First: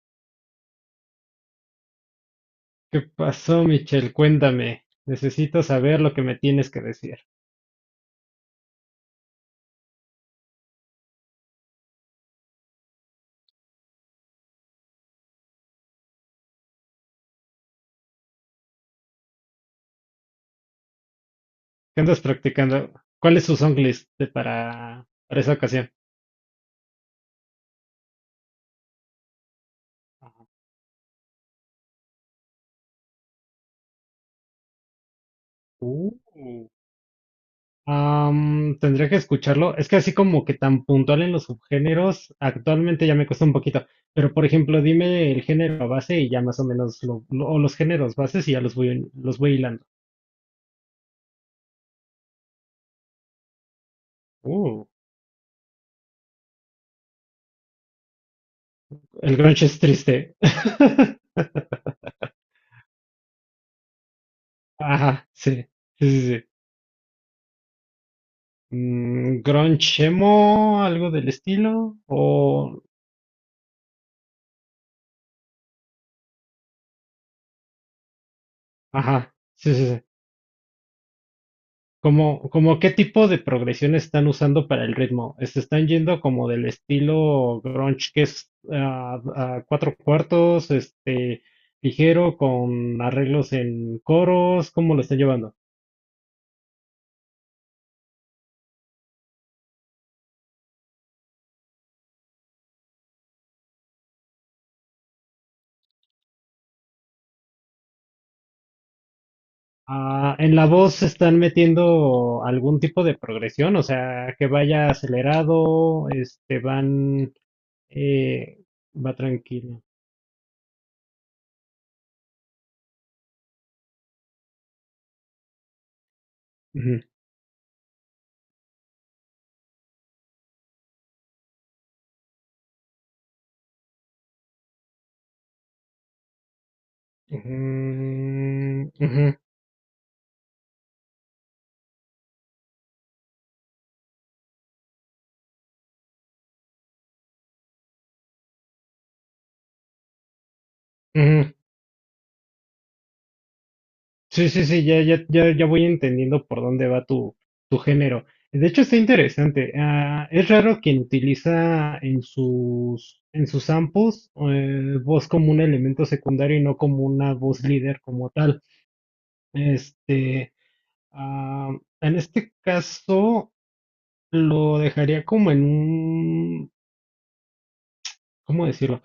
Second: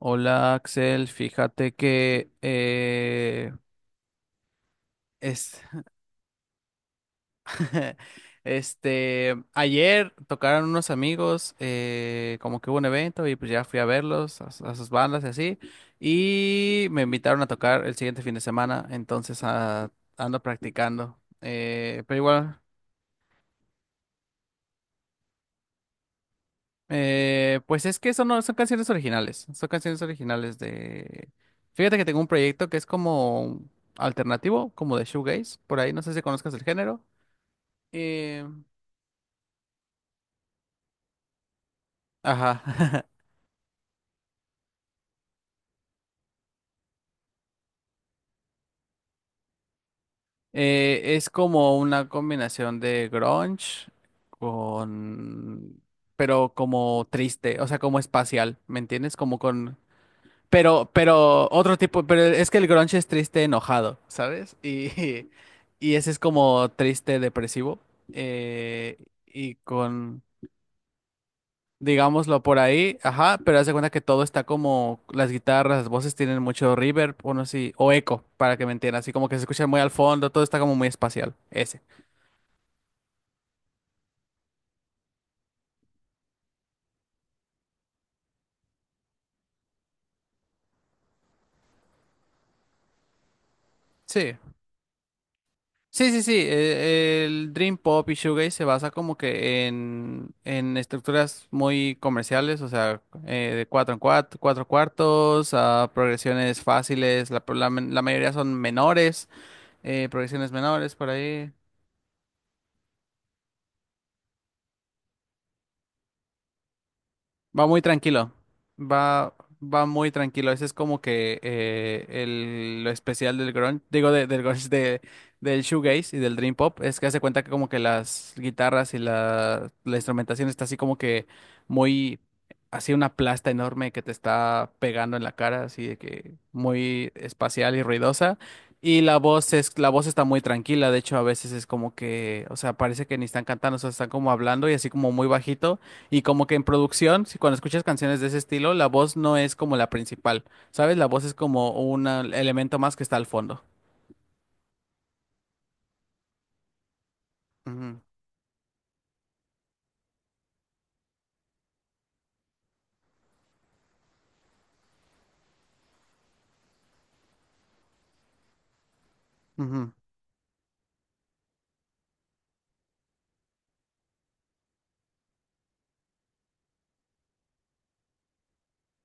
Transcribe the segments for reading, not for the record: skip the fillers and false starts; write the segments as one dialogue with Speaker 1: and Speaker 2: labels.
Speaker 1: Hola Axel, fíjate que
Speaker 2: ¿Qué pasó, Michelle? Cuéntame.
Speaker 1: es,
Speaker 2: Necesito saber lo que me tienes que decir.
Speaker 1: este ayer tocaron unos amigos, como que hubo un evento y pues ya fui a verlos, a sus bandas y así, y me invitaron a tocar el siguiente fin de semana. Ando practicando,
Speaker 2: ¿Qué
Speaker 1: pero
Speaker 2: andas
Speaker 1: igual,
Speaker 2: practicando? ¿Cuál es tu song de para esa ocasión?
Speaker 1: pues es que eso no son canciones originales, son canciones originales de, fíjate que tengo un proyecto que es como alternativo, como de shoegaze. Por ahí no
Speaker 2: Uh.
Speaker 1: sé si conozcas el género. Eh,
Speaker 2: Tendría que escucharlo. Es que así como que tan puntual en los subgéneros,
Speaker 1: ajá.
Speaker 2: actualmente ya me cuesta un poquito. Pero por ejemplo, dime el género base y ya más o menos o los géneros bases y ya los voy hilando.
Speaker 1: Es como una combinación de grunge
Speaker 2: Uh.
Speaker 1: con... pero como triste, o sea, como espacial, ¿me entiendes?
Speaker 2: El
Speaker 1: Como
Speaker 2: grunge
Speaker 1: con...
Speaker 2: es triste.
Speaker 1: Pero otro tipo, pero es que el grunge es triste enojado, ¿sabes? Y,
Speaker 2: Ajá, sí.
Speaker 1: y ese
Speaker 2: Sí,
Speaker 1: es
Speaker 2: sí, sí.
Speaker 1: como triste depresivo. eh,
Speaker 2: Mm,
Speaker 1: y
Speaker 2: grunge
Speaker 1: con...
Speaker 2: emo, algo del estilo, o,
Speaker 1: digámoslo por ahí, ajá, pero haz de cuenta que todo está como las guitarras, las voces tienen mucho reverb, o no sé, o eco, para que me entiendan, así como
Speaker 2: ajá,
Speaker 1: que se escucha
Speaker 2: sí,
Speaker 1: muy
Speaker 2: sí,
Speaker 1: al
Speaker 2: sí.
Speaker 1: fondo, todo está como muy espacial, ese.
Speaker 2: Como, como qué tipo de progresión están usando para el ritmo. ¿Se están yendo como del estilo grunge que es a cuatro cuartos, ligero, con arreglos en
Speaker 1: Sí.
Speaker 2: coros? ¿Cómo lo están llevando?
Speaker 1: Sí, sí, sí, el Dream Pop y Shoegaze se basa como que en estructuras muy comerciales, o sea, de cuatro en cuatro, cuatro cuartos, a progresiones fáciles, la mayoría son menores,
Speaker 2: Ah,
Speaker 1: progresiones
Speaker 2: ¿en la
Speaker 1: menores
Speaker 2: voz
Speaker 1: por
Speaker 2: están
Speaker 1: ahí.
Speaker 2: metiendo algún tipo de progresión? O sea, que vaya acelerado, van,
Speaker 1: Va muy tranquilo,
Speaker 2: eh, va
Speaker 1: va,
Speaker 2: tranquilo.
Speaker 1: va muy tranquilo. Ese es como que el, lo especial del grunge, digo del grunge de, del shoegaze y del dream pop, es que hace cuenta que como que las guitarras y la instrumentación está así como que muy, así una plasta enorme que te está pegando en la cara, así de que muy
Speaker 2: Ujú,
Speaker 1: espacial y ruidosa. Y la
Speaker 2: ujú,
Speaker 1: voz es, la voz está muy tranquila, de hecho a veces es como que, o sea, parece que ni están cantando, o sea, están como hablando y así como muy bajito. Y como que en producción, si cuando escuchas canciones de ese estilo, la voz no es como la principal, ¿sabes? La voz es
Speaker 2: ujú.
Speaker 1: como un elemento más que está al fondo.
Speaker 2: Sí, sí, sí, ya, ya, ya, ya voy entendiendo por dónde va tu
Speaker 1: Ujú,
Speaker 2: género. De hecho, está interesante. Ah, es raro quien utiliza en en sus samples voz como un elemento secundario y no como una voz líder como tal.
Speaker 1: ujú,
Speaker 2: Este, en este caso, lo dejaría como en un, ¿cómo decirlo?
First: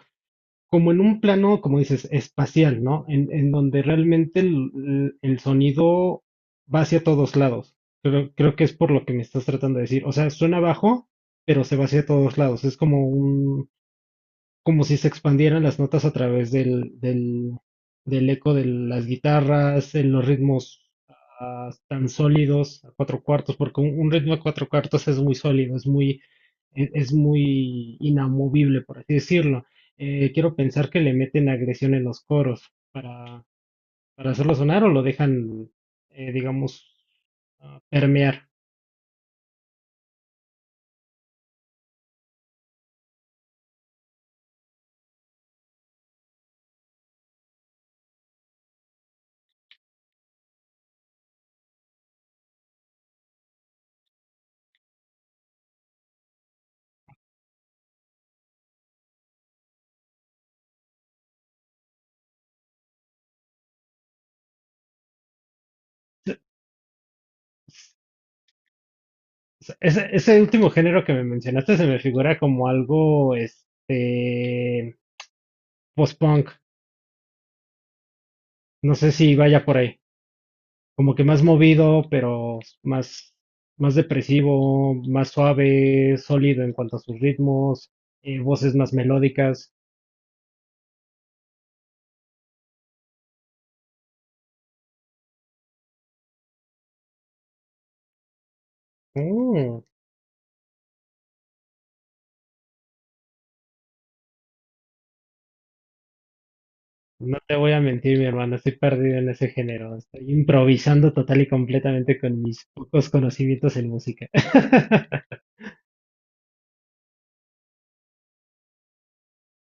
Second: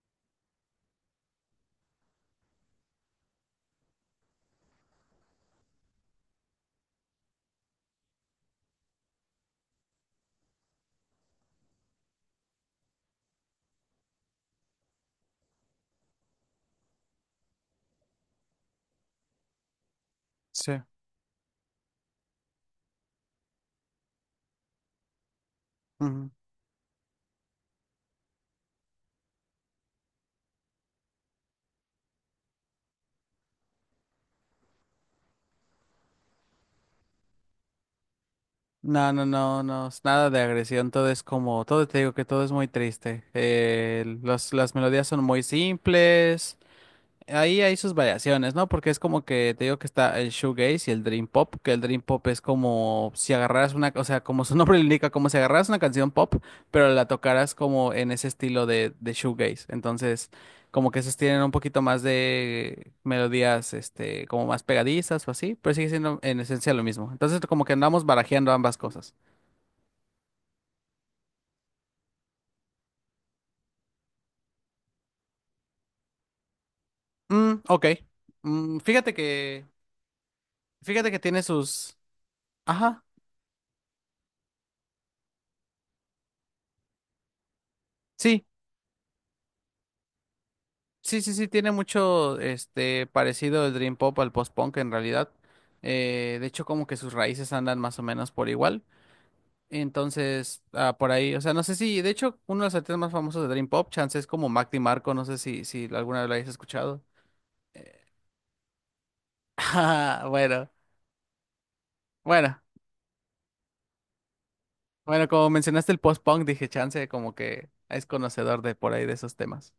Speaker 2: Como en un plano, como dices, espacial, ¿no? En donde realmente el sonido va hacia todos lados. Creo que es por lo que me estás tratando de decir. O sea, suena bajo, pero se va hacia todos lados. Es como un, como si se expandieran las notas a través del eco de las guitarras, en los
Speaker 1: sí.
Speaker 2: ritmos tan sólidos a cuatro cuartos, porque un ritmo a cuatro cuartos es muy sólido, es muy,
Speaker 1: Ujú.
Speaker 2: es muy inamovible, por así decirlo. Quiero pensar que le meten agresión en los coros para hacerlo sonar o lo dejan, digamos, permear.
Speaker 1: No, no, no, no, es nada de agresión, todo es como, todo te digo que todo es muy triste. Las melodías son muy simples. Ahí hay sus variaciones, ¿no? Porque es como que te digo que está el shoegaze y el dream pop, que el dream pop es como si agarraras una, o sea, como su nombre lo indica, como si agarraras una canción pop, pero la tocaras como en ese estilo de shoegaze. Entonces, como que esos tienen un poquito más de melodías, este, como más pegadizas o así, pero sigue siendo en esencia lo mismo. Entonces, como que andamos barajeando ambas cosas.
Speaker 2: Ese último género que me mencionaste se me figura como algo, post-punk.
Speaker 1: Mm, ok. Mm,
Speaker 2: No sé si vaya por ahí.
Speaker 1: fíjate
Speaker 2: Como
Speaker 1: que
Speaker 2: que más
Speaker 1: tiene sus,
Speaker 2: movido,
Speaker 1: ajá.
Speaker 2: más depresivo, más suave, sólido en cuanto a sus ritmos,
Speaker 1: Sí,
Speaker 2: voces más melódicas.
Speaker 1: sí, sí, sí, tiene mucho este parecido el Dream Pop al post-punk en realidad. De hecho, como que sus raíces andan más o menos por igual.
Speaker 2: Mm,
Speaker 1: Entonces, por ahí, o sea, no sé si, de hecho, uno de los artistas más famosos de Dream Pop, chance es como Mac DiMarco, no sé si, si alguna vez lo hayas escuchado.
Speaker 2: no te voy a mentir, mi hermano, estoy perdido en ese género.
Speaker 1: Ah,
Speaker 2: Estoy
Speaker 1: bueno,
Speaker 2: improvisando total y completamente con
Speaker 1: bueno,
Speaker 2: mis pocos conocimientos en música.
Speaker 1: bueno, como mencionaste el post-punk, dije chance, como que es conocedor de por ahí de esos temas.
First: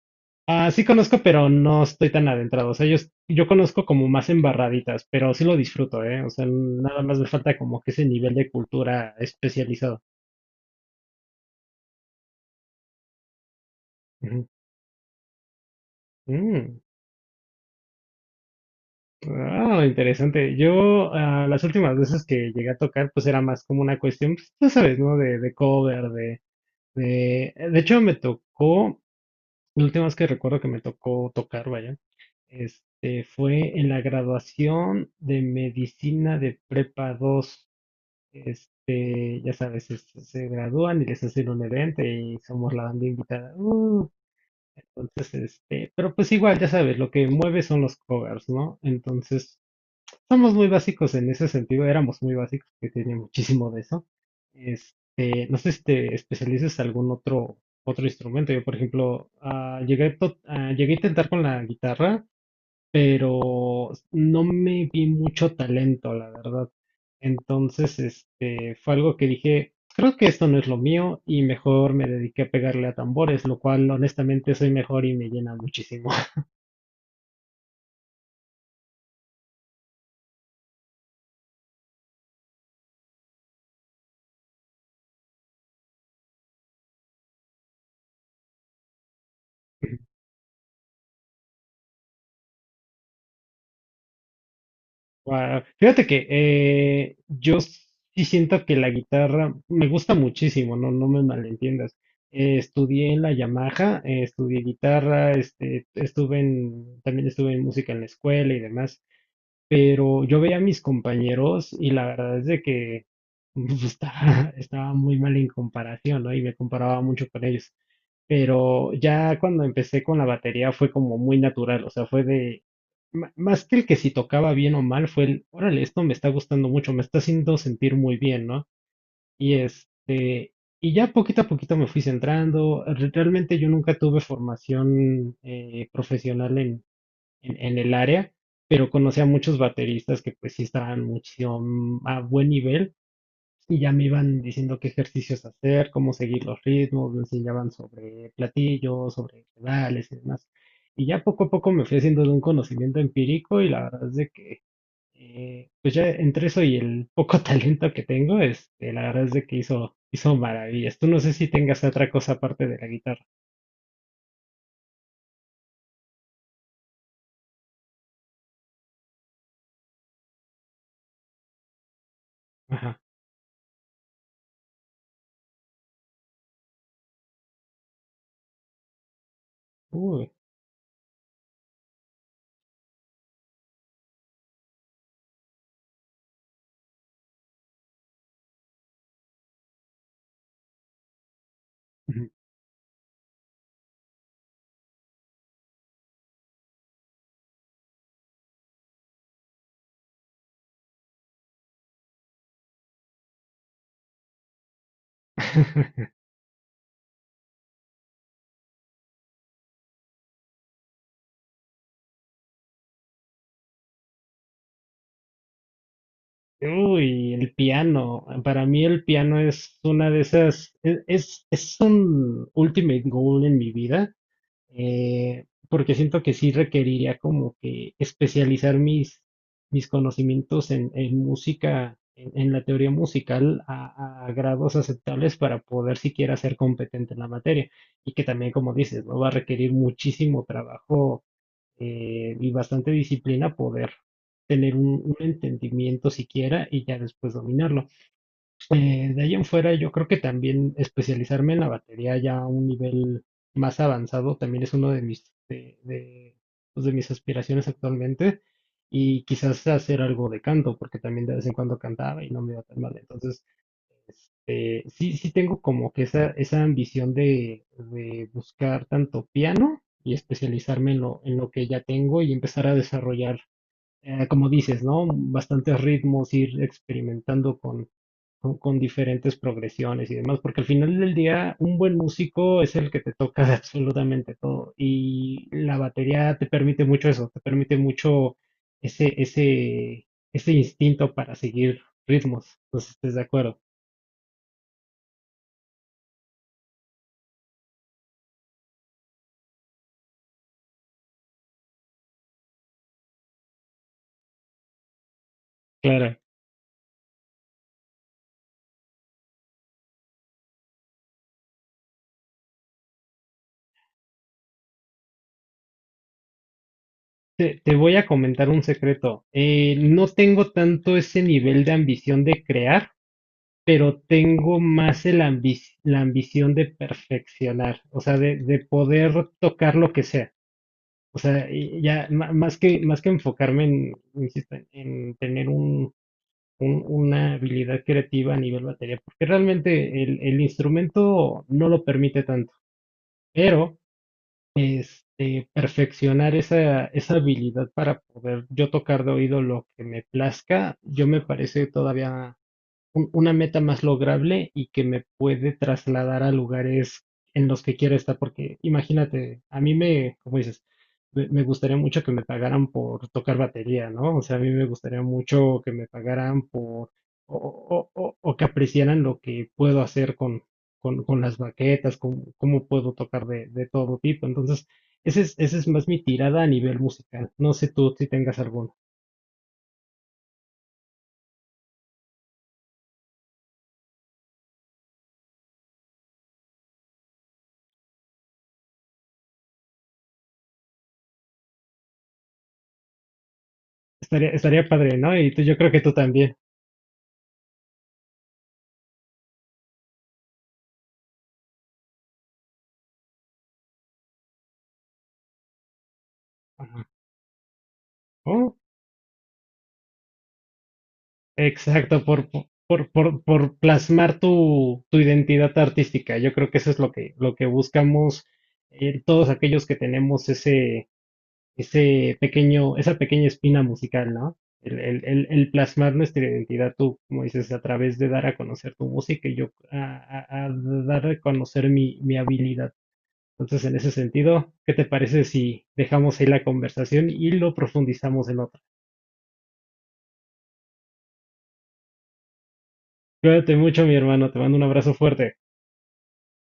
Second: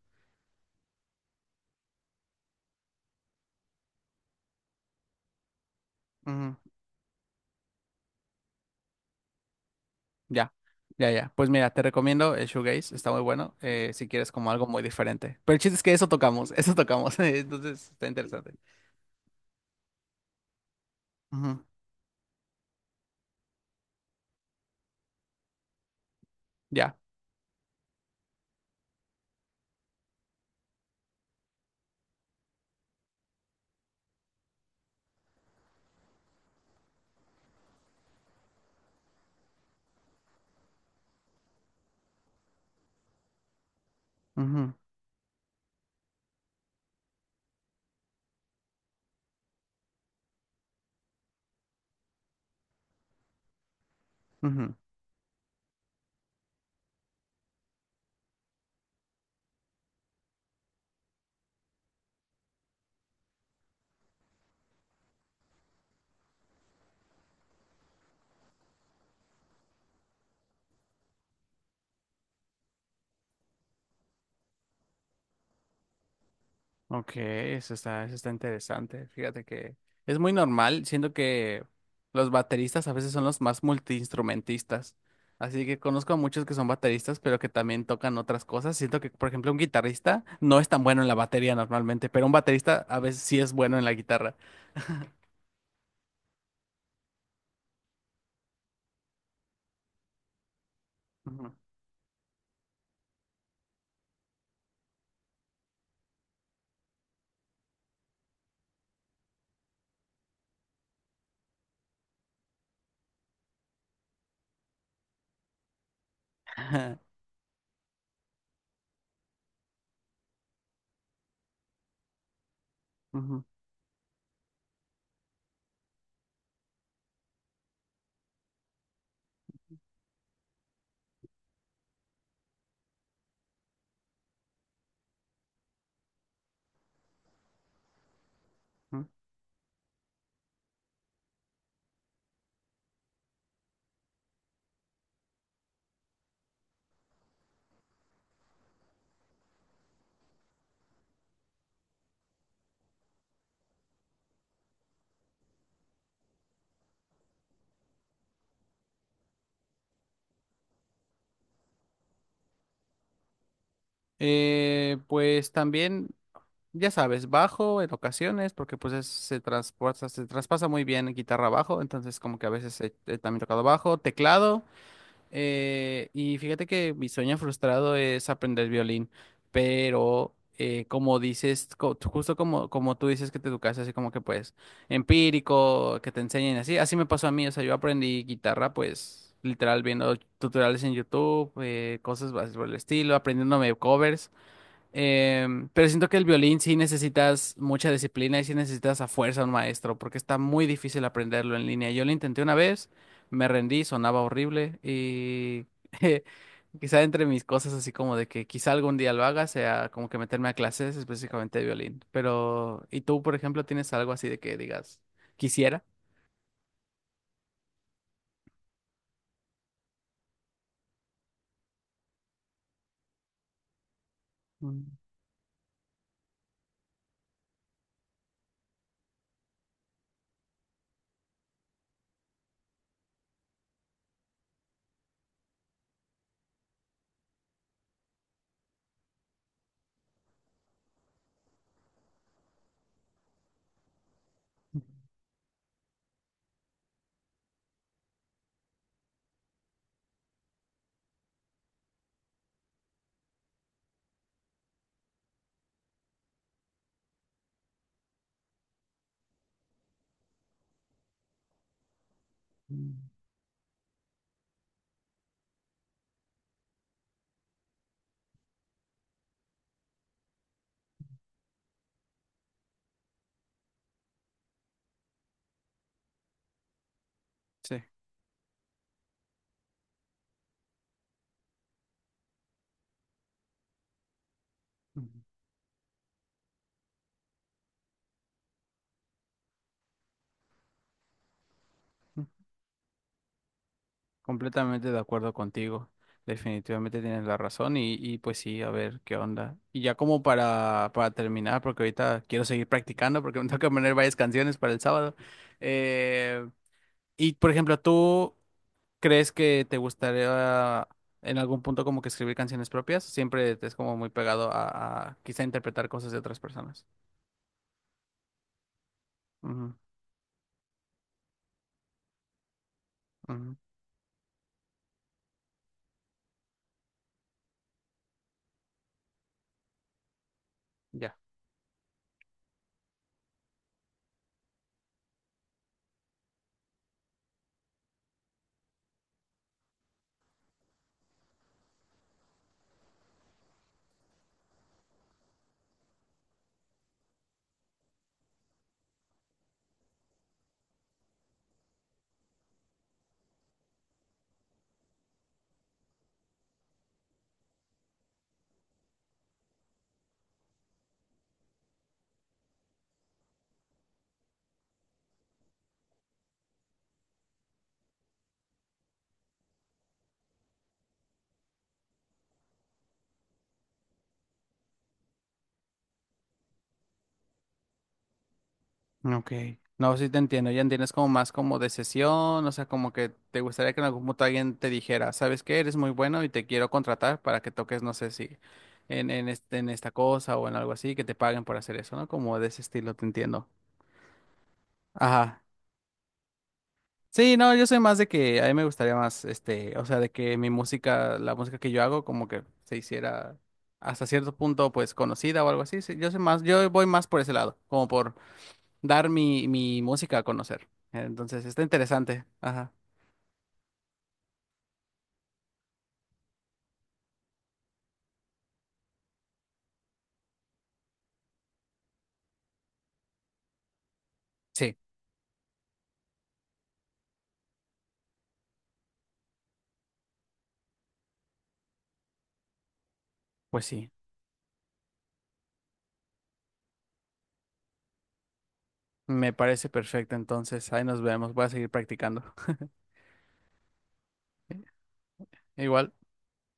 Speaker 2: Ah, sí conozco, pero no estoy tan adentrado. O sea, yo, yo conozco como más embarraditas, pero sí lo disfruto, ¿eh? O sea, nada más me falta como que ese nivel de cultura especializado.
Speaker 1: Ya, ya, ya. Pues mira, te recomiendo el Shoegaze, está muy bueno, si quieres como algo muy diferente. Pero el chiste es que eso
Speaker 2: Mm,
Speaker 1: tocamos, entonces está interesante.
Speaker 2: ah, interesante. Yo, ah,
Speaker 1: Ujú,
Speaker 2: las últimas veces que llegué a tocar, pues era más como una cuestión, pues, ya sabes, ¿no? De cover,
Speaker 1: ya.
Speaker 2: de... De hecho, la última vez que recuerdo que me tocó tocar, vaya, fue en la graduación de medicina de prepa dos. Ya sabes, se gradúan y les hacen un evento y somos la banda invitada.
Speaker 1: Ujú,
Speaker 2: Entonces, pero pues igual, ya sabes, lo que mueve son los covers, ¿no? Entonces, somos muy básicos en ese sentido, éramos muy básicos, que tenía muchísimo de eso.
Speaker 1: ujú.
Speaker 2: No sé si te especialices en algún otro, otro instrumento. Yo, por ejemplo, llegué a intentar con la guitarra, pero no me vi mucho talento, la verdad. Entonces, fue algo que dije, creo que esto no es lo mío y mejor me dediqué a pegarle a tambores, lo cual honestamente soy mejor y me llena muchísimo.
Speaker 1: Ok, eso está interesante. Fíjate que es muy normal, siento que los bateristas a veces son los más multiinstrumentistas. Así que conozco a muchos que son bateristas, pero que también tocan otras cosas. Siento que, por ejemplo, un guitarrista no es tan bueno en la batería normalmente, pero un baterista a veces sí es bueno en la guitarra.
Speaker 2: Guau. Fíjate que yo sí siento que la guitarra me gusta muchísimo, no me
Speaker 1: Ujú.
Speaker 2: malentiendas. Estudié en la Yamaha, estudié guitarra, estuve en, también estuve en música en la escuela y demás, pero yo veía a mis compañeros y la verdad es de que estaba muy mal en comparación, ¿no? Y me comparaba mucho con ellos, pero ya cuando empecé con la batería fue como muy natural, o sea, fue de,
Speaker 1: Ujú,
Speaker 2: más que el que si tocaba bien o mal, fue el, órale, esto me está gustando mucho, me está haciendo sentir muy bien, ¿no? Y y ya poquito a poquito me fui centrando, realmente yo nunca tuve formación profesional en el área, pero
Speaker 1: ujú.
Speaker 2: conocí a muchos bateristas que pues sí estaban muchísimo a buen nivel y ya me iban diciendo qué ejercicios hacer, cómo seguir los ritmos, me enseñaban sobre platillos, sobre pedales y demás. Y ya poco a poco me fui haciendo de un conocimiento empírico y la verdad es de que, pues ya entre eso y el poco talento que tengo, la verdad es de que hizo maravillas. Tú no sé si tengas otra cosa aparte de la guitarra.
Speaker 1: Pues también, ya sabes, bajo en ocasiones, porque pues se transporta, se traspasa muy bien guitarra bajo, entonces como que a veces
Speaker 2: Ajá.
Speaker 1: he también tocado bajo, teclado. Y fíjate que mi sueño frustrado es aprender violín,
Speaker 2: Uy.
Speaker 1: pero como dices, justo como, como tú dices que te educaste así como que pues empírico, que te enseñen así, así me pasó a mí, o sea, yo aprendí guitarra pues literal viendo tutoriales en YouTube,
Speaker 2: Ujú.
Speaker 1: cosas así por el estilo, aprendiéndome covers. Pero siento que el violín sí necesitas mucha disciplina y sí necesitas a fuerza un maestro, porque está muy difícil aprenderlo en línea. Yo lo intenté una vez, me rendí, sonaba horrible y quizá entre mis cosas así como de que quizá algún día lo haga sea como que meterme a clases específicamente de violín. Pero, ¿y tú, por ejemplo, tienes algo así de que digas, quisiera?
Speaker 2: Uy, el piano. Para mí el piano es una de esas, es un ultimate goal en mi vida.
Speaker 1: Mm,
Speaker 2: Porque siento que sí requeriría como que especializar mis conocimientos en música, en la teoría musical, a grados aceptables para poder siquiera ser competente en la materia. Y que también, como dices, ¿no? Va a requerir muchísimo trabajo, y bastante disciplina poder tener un entendimiento siquiera y ya después dominarlo. De ahí en fuera, yo creo que también especializarme en la batería ya a un nivel más avanzado también es uno de pues, de mis aspiraciones actualmente. Y quizás hacer algo de canto, porque también de vez en cuando cantaba y no me iba tan mal. Entonces, sí, sí tengo como que esa ambición de buscar tanto piano y especializarme en en lo que ya tengo y empezar a desarrollar, como dices, ¿no? Bastantes ritmos, ir experimentando
Speaker 1: sí.
Speaker 2: con diferentes progresiones y demás, porque al final del día un buen músico es el que te toca de absolutamente todo y la batería te permite mucho eso, te permite mucho ese, ese, ese instinto para seguir ritmos, no sé si estés de acuerdo,
Speaker 1: Completamente de acuerdo contigo. Definitivamente tienes la razón y pues sí, a ver qué onda. Y ya como para terminar, porque ahorita quiero seguir practicando porque me toca poner varias canciones para el sábado.
Speaker 2: claro.
Speaker 1: Eh, y por ejemplo, ¿tú crees que te gustaría en algún punto como que escribir canciones propias? Siempre te es como muy pegado a quizá interpretar cosas de otras personas.
Speaker 2: Te voy a comentar un secreto.
Speaker 1: Ujú,
Speaker 2: No tengo tanto ese nivel de ambición de crear,
Speaker 1: ujú,
Speaker 2: pero tengo más el la ambición de perfeccionar, o sea, de poder tocar lo que sea.
Speaker 1: ya.
Speaker 2: O sea, y ya más que enfocarme en, insisto, en tener un, una habilidad creativa a nivel batería, porque realmente el instrumento no lo permite tanto, pero perfeccionar esa, esa habilidad para poder yo tocar de oído lo que me plazca, yo me parece todavía una meta más lograble y que me puede trasladar a lugares en los que quiera estar, porque imagínate, como dices, me gustaría mucho que me pagaran por tocar batería, ¿no? O sea, a mí me gustaría mucho que me pagaran o que apreciaran lo que puedo hacer con las baquetas, cómo puedo tocar de todo tipo. Entonces, esa es más mi tirada a nivel musical. No sé tú si tengas alguno.
Speaker 1: Ok. No, sí te entiendo. Ya entiendes como más como de sesión, o sea, como que te gustaría que en algún punto alguien te dijera, ¿sabes qué? Eres muy bueno y te quiero contratar para que toques, no sé si este, en esta cosa o en algo así, que te paguen por hacer eso, ¿no? Como de ese estilo, te entiendo.
Speaker 2: Estaría padre, ¿no? Y
Speaker 1: Ajá.
Speaker 2: tú, yo creo que tú también.
Speaker 1: Sí, no, yo soy más de que a mí me gustaría más, este, o sea, de que mi música, la música que yo hago, como que se hiciera hasta cierto punto, pues, conocida o algo así. Sí, yo soy más, yo voy
Speaker 2: Ajá.
Speaker 1: más por ese lado, como por
Speaker 2: Oh.
Speaker 1: dar mi música a conocer. Entonces, está
Speaker 2: Exacto,
Speaker 1: interesante. Ajá.
Speaker 2: por plasmar tu identidad artística. Yo creo que eso es lo que buscamos, todos aquellos que tenemos ese pequeño, esa pequeña espina musical, ¿no?
Speaker 1: Sí,
Speaker 2: El plasmar nuestra identidad, tú, como dices, a través de dar a conocer tu música y yo a dar a conocer mi habilidad.
Speaker 1: pues
Speaker 2: Entonces, en
Speaker 1: sí.
Speaker 2: ese sentido, ¿qué te parece si dejamos ahí la conversación y lo profundizamos en otra?
Speaker 1: Me parece perfecto. Entonces, ahí nos vemos. Voy a seguir practicando.
Speaker 2: Cuídate mucho, mi hermano, te mando un abrazo fuerte.
Speaker 1: Igual.